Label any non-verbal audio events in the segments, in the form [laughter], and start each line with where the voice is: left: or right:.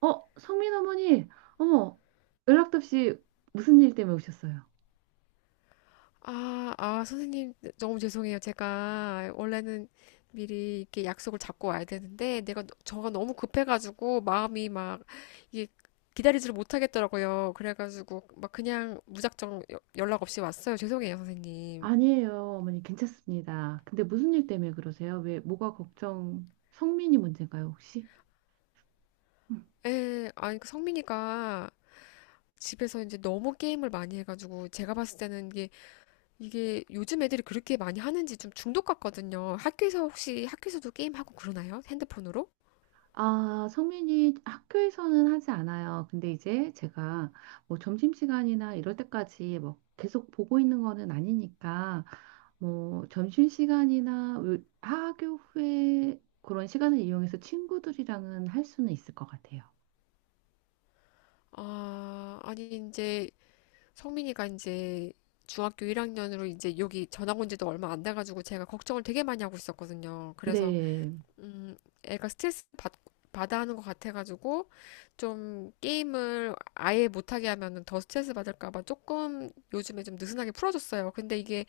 right: 어, 성민 어머니, 어머, 연락도 없이 무슨 일 때문에 오셨어요?
left: 아, 선생님, 너무 죄송해요. 제가 원래는 미리 이렇게 약속을 잡고 와야 되는데, 내가, 저가 너무 급해가지고, 마음이 막, 이게 기다리지를 못하겠더라고요. 그래가지고, 막 그냥 무작정 연락 없이 왔어요. 죄송해요, 선생님.
right: 아니에요, 어머니, 괜찮습니다. 근데 무슨 일 때문에 그러세요? 왜, 뭐가 걱정, 성민이 문제인가요, 혹시? 음.
left: 예, 아니, 그 성민이가 집에서 이제 너무 게임을 많이 해가지고, 제가 봤을 때는 이게 요즘 애들이 그렇게 많이 하는지 좀 중독 같거든요. 학교에서 혹시, 학교에서도 게임하고 그러나요? 핸드폰으로?
right: 아, 성민이 학교에서는 하지 않아요. 근데 이제 제가 뭐 점심시간이나 이럴 때까지 뭐 계속 보고 있는 거는 아니니까, 뭐 점심시간이나 학 하교 후에 그런 시간을 이용해서 친구들이랑은 할 수는 있을 것 같아요.
left: 아, 아니, 이제 성민이가 이제 중학교 1학년으로 이제 여기 전학 온 지도 얼마 안 돼가지고 제가 걱정을 되게 많이 하고 있었거든요. 그래서,
right: 네.
left: 음, 애가 스트레스 받아 하는 것 같아가지고 좀 게임을 아예 못하게 하면은 더 스트레스 받을까봐 조금 요즘에 좀 느슨하게 풀어줬어요. 근데 이게,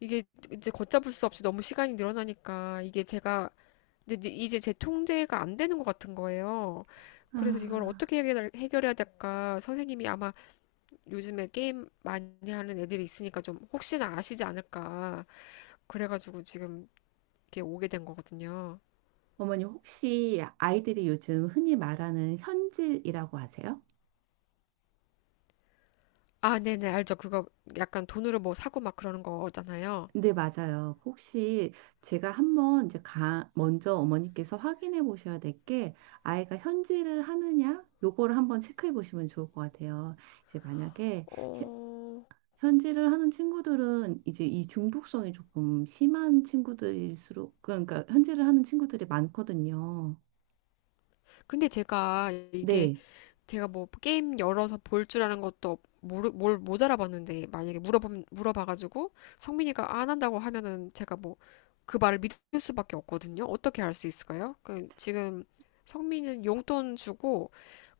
left: 이게 이제 걷잡을 수 없이 너무 시간이 늘어나니까 이게 제가 이제 제 통제가 안 되는 것 같은 거예요. 그래서 이걸
right: 아,
left: 어떻게 해결해야 될까? 선생님이 아마 요즘에 게임 많이 하는 애들이 있으니까 좀 혹시나 아시지 않을까. 그래가지고 지금 이렇게 오게 된 거거든요.
right: 어머니 혹시 아이들이 요즘 흔히 말하는 현질이라고 하세요?
left: 아, 네네, 알죠. 그거 약간 돈으로 뭐 사고 막 그러는 거잖아요.
right: 네, 맞아요. 혹시 제가 한번 이제 먼저 어머니께서 확인해 보셔야 될 게 아이가 현질을 하느냐? 요거를 한번 체크해 보시면 좋을 것 같아요. 이제 만약에 현-
left: 어,
right: 현질을 하는 친구들은 이제 이 중독성이 조금 심한 친구들일수록 그러니까 현질을 하는 친구들이 많거든요.
left: 근데 제가 이게
right: 네.
left: 제가 뭐 게임 열어서 볼 줄 아는 것도 뭘 못 알아봤는데 만약에 물어봐가지고 성민이가 안 한다고 하면은 제가 뭐 그 말을 믿을 수밖에 없거든요. 어떻게 할 수 있을까요? 그 지금 성민이는 용돈 주고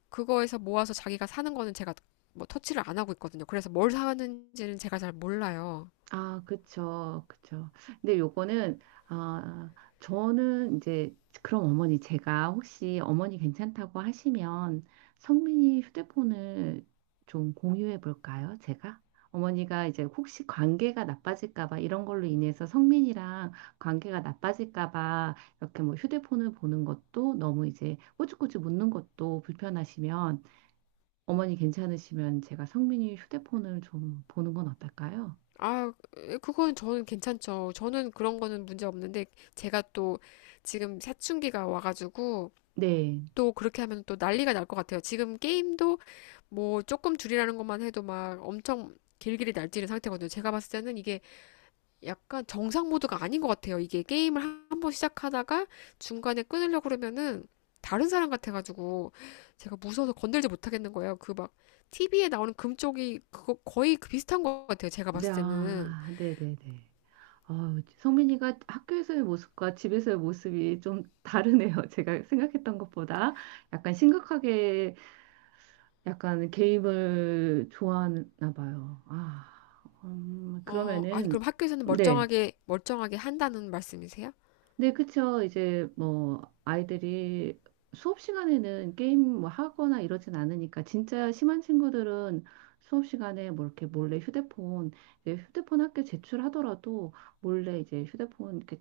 left: 그거에서 모아서 자기가 사는 거는 제가 뭐 터치를 안 하고 있거든요. 그래서 뭘 사는지는 제가 잘 몰라요.
right: 아, 그쵸, 그쵸. 근데 요거는, 아, 저는 이제, 그럼 어머니, 제가 혹시 어머니 괜찮다고 하시면 성민이 휴대폰을 좀 공유해 볼까요? 제가? 어머니가 이제 혹시 관계가 나빠질까 봐 이런 걸로 인해서 성민이랑 관계가 나빠질까 봐 이렇게 뭐 휴대폰을 보는 것도 너무 이제 꼬치꼬치 묻는 것도 불편하시면 어머니 괜찮으시면 제가 성민이 휴대폰을 좀 보는 건 어떨까요?
left: 아, 그건 저는 괜찮죠. 저는 그런 거는 문제 없는데 제가 또 지금 사춘기가 와가지고
right: 네.
left: 또 그렇게 하면 또 난리가 날 것 같아요. 지금 게임도 뭐 조금 줄이라는 것만 해도 막 엄청 길길이 날뛰는 상태거든요. 제가 봤을 때는 이게 약간 정상 모드가 아닌 것 같아요. 이게 게임을 한번 시작하다가 중간에 끊으려고 그러면은 다른 사람 같아가지고 제가 무서워서 건들지 못하겠는 거예요. 그 막 TV에 나오는 금쪽이 그거 거의 그 비슷한 것 같아요. 제가
right: 네,
left: 봤을 때는.
right: 아, 네네네. 아, 성민이가 학교에서의 모습과 집에서의 모습이 좀 다르네요. [laughs] 제가 생각했던 것보다 약간 심각하게 약간 게임을 좋아하나 봐요. 아,
left: 어, 아니, 그럼
right: 그러면은,
left: 학교에서는
right: 네.
left: 멀쩡하게, 멀쩡하게 한다는 말씀이세요?
right: 네, 그쵸. 이제 뭐 아이들이 수업 시간에는 게임 뭐 하거나 이러진 않으니까 진짜 심한 친구들은 수업 시간에 뭐 이렇게 몰래 휴대폰, 이제 휴대폰 학교 제출하더라도 몰래 이제 휴대폰 이렇게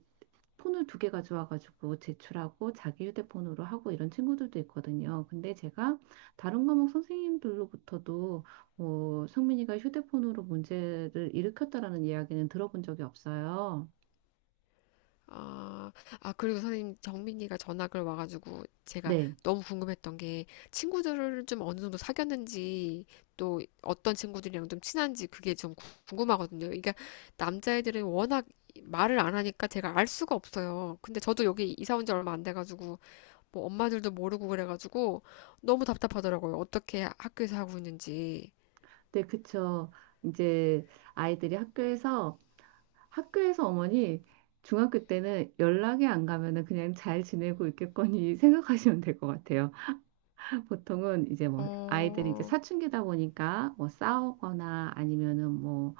right: 폰을 두 개 가져와가지고 제출하고 자기 휴대폰으로 하고 이런 친구들도 있거든요. 근데 제가 다른 과목 선생님들로부터도 뭐 성민이가 휴대폰으로 문제를 일으켰다라는 이야기는 들어본 적이 없어요.
left: 아, 아, 그리고 선생님, 정민이가 전학을 와가지고 제가
right: 네.
left: 너무 궁금했던 게 친구들을 좀 어느 정도 사귀었는지 또 어떤 친구들이랑 좀 친한지 그게 좀 궁금하거든요. 그러니까 남자애들은 워낙 말을 안 하니까 제가 알 수가 없어요. 근데 저도 여기 이사 온 지 얼마 안 돼가지고 뭐 엄마들도 모르고 그래가지고 너무 답답하더라고요. 어떻게 학교에서 하고 있는지.
right: 네, 그쵸. 이제 아이들이 학교에서, 학교에서 어머니 중학교 때는 연락이 안 가면은 그냥 잘 지내고 있겠거니 [laughs] 생각하시면 될 것 같아요. 보통은 이제 뭐 아이들이 이제
left: 어,
right: 사춘기다 보니까 뭐 싸우거나 아니면은 뭐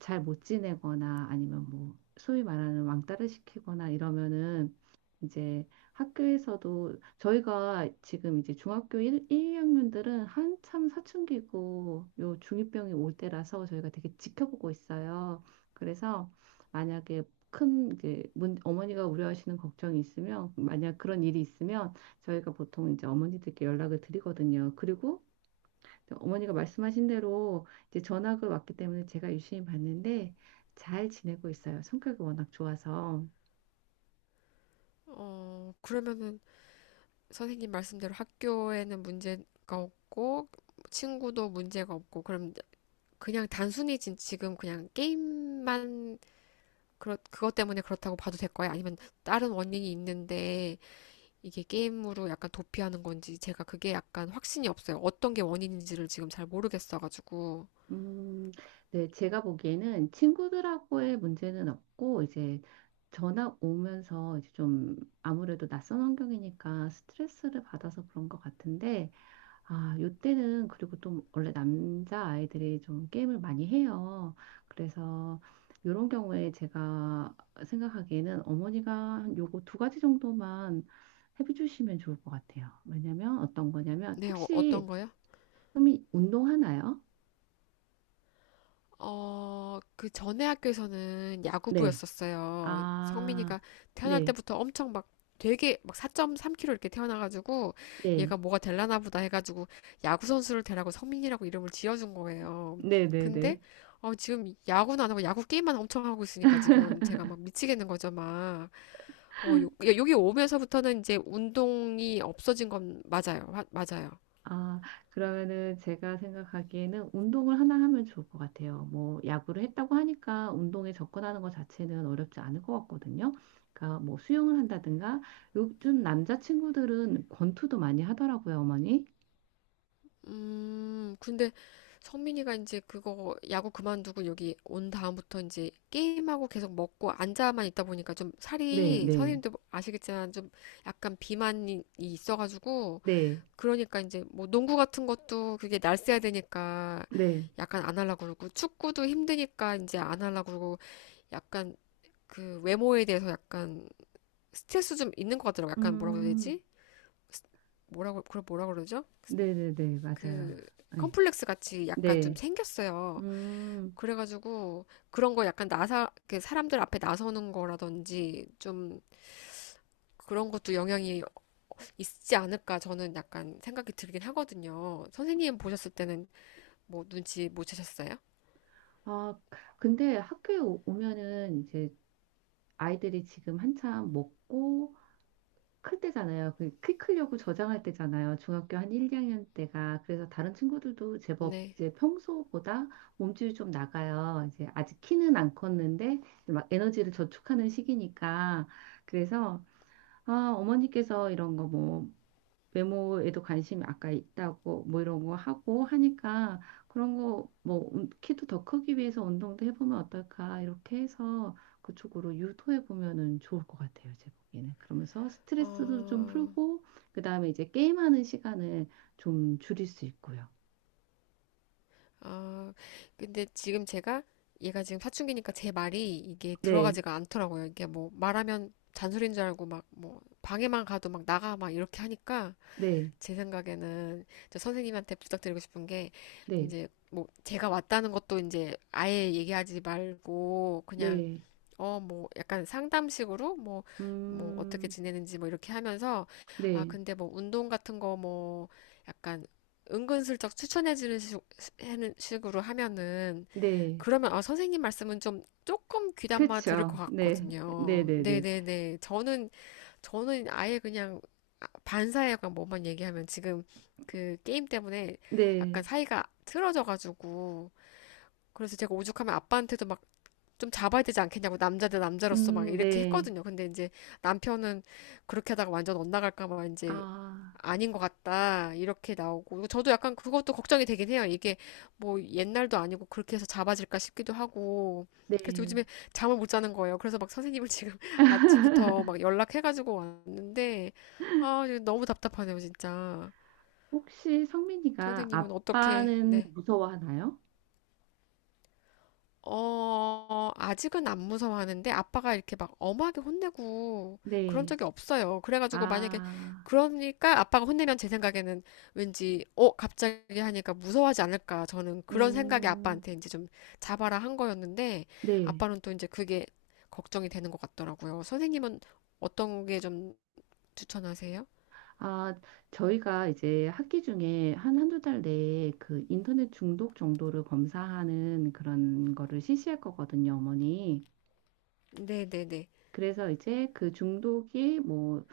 right: 잘 못 지내거나 아니면 뭐 소위 말하는 왕따를 시키거나 이러면은 이제 학교에서도 저희가 지금 이제 중학교 1, 2학년들은 한참 사춘기고 요 중2병이 올 때라서 저희가 되게 지켜보고 있어요. 그래서 만약에 큰 이제 어머니가 우려하시는 걱정이 있으면 만약 그런 일이 있으면 저희가 보통 이제 어머니들께 연락을 드리거든요. 그리고 어머니가 말씀하신 대로 이제 전학을 왔기 때문에 제가 유심히 봤는데 잘 지내고 있어요. 성격이 워낙 좋아서.
left: 그러면은 선생님 말씀대로 학교에는 문제가 없고 친구도 문제가 없고 그럼 그냥 단순히 지금 그냥 게임만 그것 때문에 그렇다고 봐도 될 거예요? 아니면 다른 원인이 있는데 이게 게임으로 약간 도피하는 건지 제가 그게 약간 확신이 없어요. 어떤 게 원인인지를 지금 잘 모르겠어가지고.
right: 음, 네, 제가 보기에는 친구들하고의 문제는 없고, 이제 전화 오면서 이제 좀 아무래도 낯선 환경이니까 스트레스를 받아서 그런 것 같은데, 아, 요때는 그리고 또 원래 남자 아이들이 좀 게임을 많이 해요. 그래서 요런 경우에 제가 생각하기에는 어머니가 한 요거 두 가지 정도만 해주시면 좋을 것 같아요. 왜냐면 어떤 거냐면,
left: 네,
right: 혹시
left: 어떤 거요?
right: 좀 운동하나요?
left: 그 전에 학교에서는
right: 네.
left: 야구부였었어요. 성민이가
right: 아,
left: 태어날
right: 네,
left: 때부터 엄청 막 되게 막 4.3kg 이렇게 태어나가지고
right: 네,
left: 얘가 뭐가 될라나 보다 해가지고 야구 선수를 되라고 성민이라고 이름을 지어준 거예요.
right: 네, 네,
left: 근데
right: 네.
left: 지금 야구는 안 하고 야구 게임만 엄청 하고 있으니까 지금 제가 막 미치겠는 거죠, 막. 여기 오면서부터는 이제 운동이 없어진 건 맞아요. 맞아요.
right: 아, 그러면은 제가 생각하기에는 운동을 하나 하면 좋을 것 같아요. 뭐, 야구를 했다고 하니까 운동에 접근하는 것 자체는 어렵지 않을 것 같거든요. 그러니까 뭐 수영을 한다든가, 요즘 남자친구들은 권투도 많이 하더라고요, 어머니.
left: 근데 성민이가 이제 그거 야구 그만두고 여기 온 다음부터 이제 게임하고 계속 먹고 앉아만 있다 보니까 좀
right: 네,
left: 살이
right: 네,
left: 선생님도 아시겠지만 좀 약간 비만이 있어가지고
right: 네,
left: 그러니까 이제 뭐 농구 같은 것도 그게 날쌔야 되니까
right: 네.
left: 약간 안 하려고 그러고 축구도 힘드니까 이제 안 하려고 그러고 약간 그 외모에 대해서 약간 스트레스 좀 있는 것 같더라고. 약간 뭐라고 해야
right: 음,
left: 되지? 뭐라고 그걸 뭐라 그러죠?
right: 네, 네, 네, 맞아요.
left: 그
right: 네,
left: 컴플렉스 같이 약간 좀
right: 네.
left: 생겼어요.
right: 음,
left: 그래가지고 그런 거 약간 나사 그 사람들 앞에 나서는 거라든지 좀 그런 것도 영향이 있지 않을까 저는 약간 생각이 들긴 하거든요. 선생님 보셨을 때는 뭐 눈치 못 채셨어요?
right: 아, 근데 학교에 오면은 이제 아이들이 지금 한참 먹고 클 때잖아요. 그 키 크려고 저장할 때잖아요. 중학교 한 1, 2학년 때가. 그래서 다른 친구들도 제법
left: 네.
right: 이제 평소보다 몸집이 좀 나가요. 이제 아직 키는 안 컸는데 이제 막 에너지를 저축하는 시기니까. 그래서 아, 어머니께서 이런 거뭐 외모에도 관심이 아까 있다고 뭐 이런 거 하고 하니까 그런 거 뭐 키도 더 크기 위해서 운동도 해보면 어떨까 이렇게 해서 그쪽으로 유도해 보면은 좋을 것 같아요 제 보기에는 그러면서 스트레스도 좀
left: 어,
right: 풀고 그 다음에 이제 게임하는 시간을 좀 줄일 수 있고요
left: 어, 근데 지금 제가 얘가 지금 사춘기니까 제 말이 이게
right: 네
left: 들어가지가 않더라고요. 이게 뭐 말하면 잔소리인 줄 알고 막 뭐 방에만 가도 막 나가 막 이렇게 하니까
right: 네
left: 제 생각에는 저 선생님한테 부탁드리고 싶은 게
right: 네
left: 이제 뭐 제가 왔다는 것도 이제 아예 얘기하지 말고 그냥
right: 네
left: 어 뭐 약간 상담식으로 뭐 뭐
right: 음
left: 어떻게 지내는지 뭐 이렇게 하면서 아
right: 네
left: 근데 뭐 운동 같은 거 뭐 약간 은근슬쩍 추천해주는 하는 식으로 하면은
right: 네
left: 그러면 아 선생님 말씀은 좀 조금 귀담아 들을 것
right: 그렇죠 네네
left: 같거든요.
right: 네네
left: 네네네. 저는 아예 그냥 반사회관 뭐만 얘기하면 지금 그 게임 때문에 약간
right: 네
left: 사이가 틀어져가지고 그래서 제가 오죽하면 아빠한테도 막 좀 잡아야 되지 않겠냐고 남자 대 남자로서 막 이렇게
right: 네
left: 했거든요. 근데 이제 남편은 그렇게 하다가 완전 엇나갈까 봐
right: 아
left: 이제 아닌 것 같다 이렇게 나오고 저도 약간 그것도 걱정이 되긴 해요. 이게 뭐 옛날도 아니고 그렇게 해서 잡아질까 싶기도 하고 그래서
right: 네
left: 요즘에 잠을 못 자는 거예요. 그래서 막 선생님을 지금 [laughs] 아침부터 막 연락해가지고 왔는데 아 너무 답답하네요 진짜.
right: 혹시 성민이가
left: 선생님은 어떻게
right: 아빠는
left: 네.
right: 무서워하나요?
left: 아직은 안 무서워하는데 아빠가 이렇게 막 엄하게 혼내고 그런
right: 네.
left: 적이 없어요. 그래가지고 만약에
right: 아,
left: 그러니까 아빠가 혼내면 제 생각에는 왠지 갑자기 하니까 무서워하지 않을까. 저는 그런 생각이
right: 음,
left: 아빠한테 이제 좀 잡아라 한 거였는데
right: 네.
left: 아빠는 또 이제 그게 걱정이 되는 것 같더라고요. 선생님은 어떤 게 좀 추천하세요?
right: 아, 저희가 이제 학기 중에 한 한두 달 내에 그 인터넷 중독 정도를 검사하는 그런 거를 실시할 거거든요, 어머니.
left: 네네네.
right: 그래서 이제 그 중독이 뭐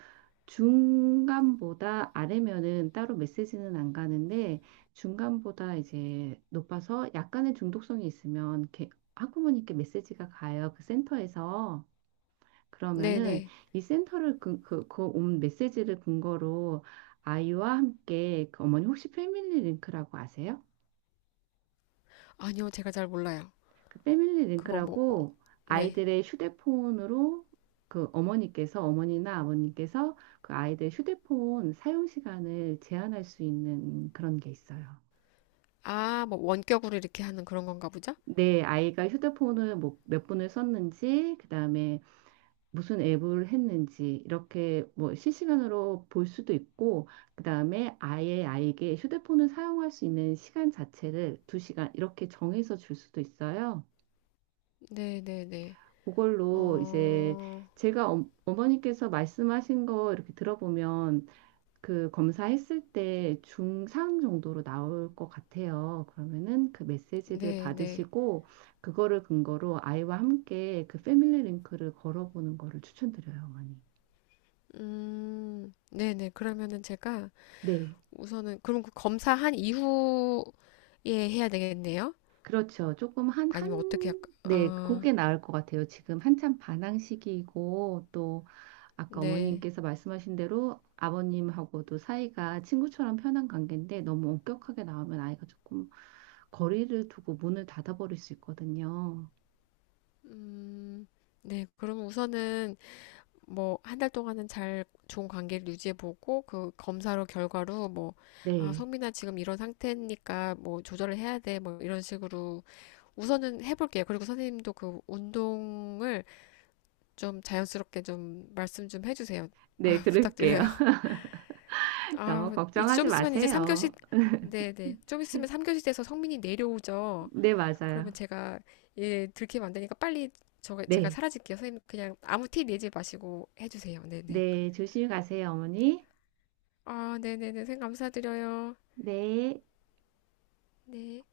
right: 중간보다 아래면은 따로 메시지는 안 가는데 중간보다 이제 높아서 약간의 중독성이 있으면 이렇게 학부모님께 메시지가 가요. 그 센터에서. 그러면은
left: 네네.
right: 이 센터를 그 온 메시지를 근거로 아이와 함께 그 어머니 혹시 패밀리 링크라고 아세요?
left: 아니요, 제가 잘 몰라요.
right: 그 패밀리
left: 그거 뭐,
right: 링크라고
left: 네.
right: 아이들의 휴대폰으로 그 어머니께서 어머니나 아버님께서 그 아이들 휴대폰 사용 시간을 제한할 수 있는 그런 게 있어요.
left: 아, 뭐 원격으로 이렇게 하는 그런 건가 보죠?
right: 내 아이가 휴대폰을 뭐 몇 분을 썼는지, 그다음에 무슨 앱을 했는지 이렇게 뭐 실시간으로 볼 수도 있고, 그다음에 아예 아이에게 휴대폰을 사용할 수 있는 시간 자체를 두 시간 이렇게 정해서 줄 수도 있어요.
left: 네네네.
right: 그걸로 이제
left: 어,
right: 제가 어, 어머니께서 말씀하신 거 이렇게 들어보면 그 검사했을 때 중상 정도로 나올 것 같아요. 그러면은 그 메시지를
left: 네네.
right: 받으시고 그거를 근거로 아이와 함께 그 패밀리 링크를 걸어보는 거를 추천드려요, 어머니.
left: 네네. 그러면은 제가
right: 네,
left: 우선은, 그럼 그 검사한 이후에 해야 되겠네요?
right: 그렇죠. 조금
left: 아니면 어떻게, 할까?
right: 네,
left: 아,
right: 그게 나을 것 같아요. 지금 한참 반항 시기이고 또 아까
left: 네.
right: 어머님께서 말씀하신 대로 아버님하고도 사이가 친구처럼 편한 관계인데 너무 엄격하게 나오면 아이가 조금 거리를 두고 문을 닫아버릴 수 있거든요.
left: 음, 네. 그러면 우선은 뭐, 한 달 동안은 잘 좋은 관계를 유지해보고, 그 검사로 결과로 뭐, 아,
right: 네.
left: 성민아 지금 이런 상태니까 뭐, 조절을 해야 돼. 뭐, 이런 식으로 우선은 해볼게요. 그리고 선생님도 그 운동을 좀 자연스럽게 좀 말씀 좀 해주세요. [laughs]
right: 네,
left: 아,
right: 그럴게요.
left: 부탁드려요.
right: [laughs] 너무
left: 아, 이제
right: 걱정하지
left: 좀 있으면 이제 3교시,
right: 마세요.
left: 네네. 좀 있으면 삼 교시 돼서 성민이 내려오죠.
right: 네, 맞아요.
left: 그러면 제가, 예, 들키면 안 되니까 빨리 저, 제가
right: 네.
left: 사라질게요. 선생님, 그냥 아무 티 내지 마시고 해주세요. 네네.
right: 네, 조심히 가세요, 어머니.
left: 아, 네네네. 선생님, 감사드려요.
right: 네.
left: 네.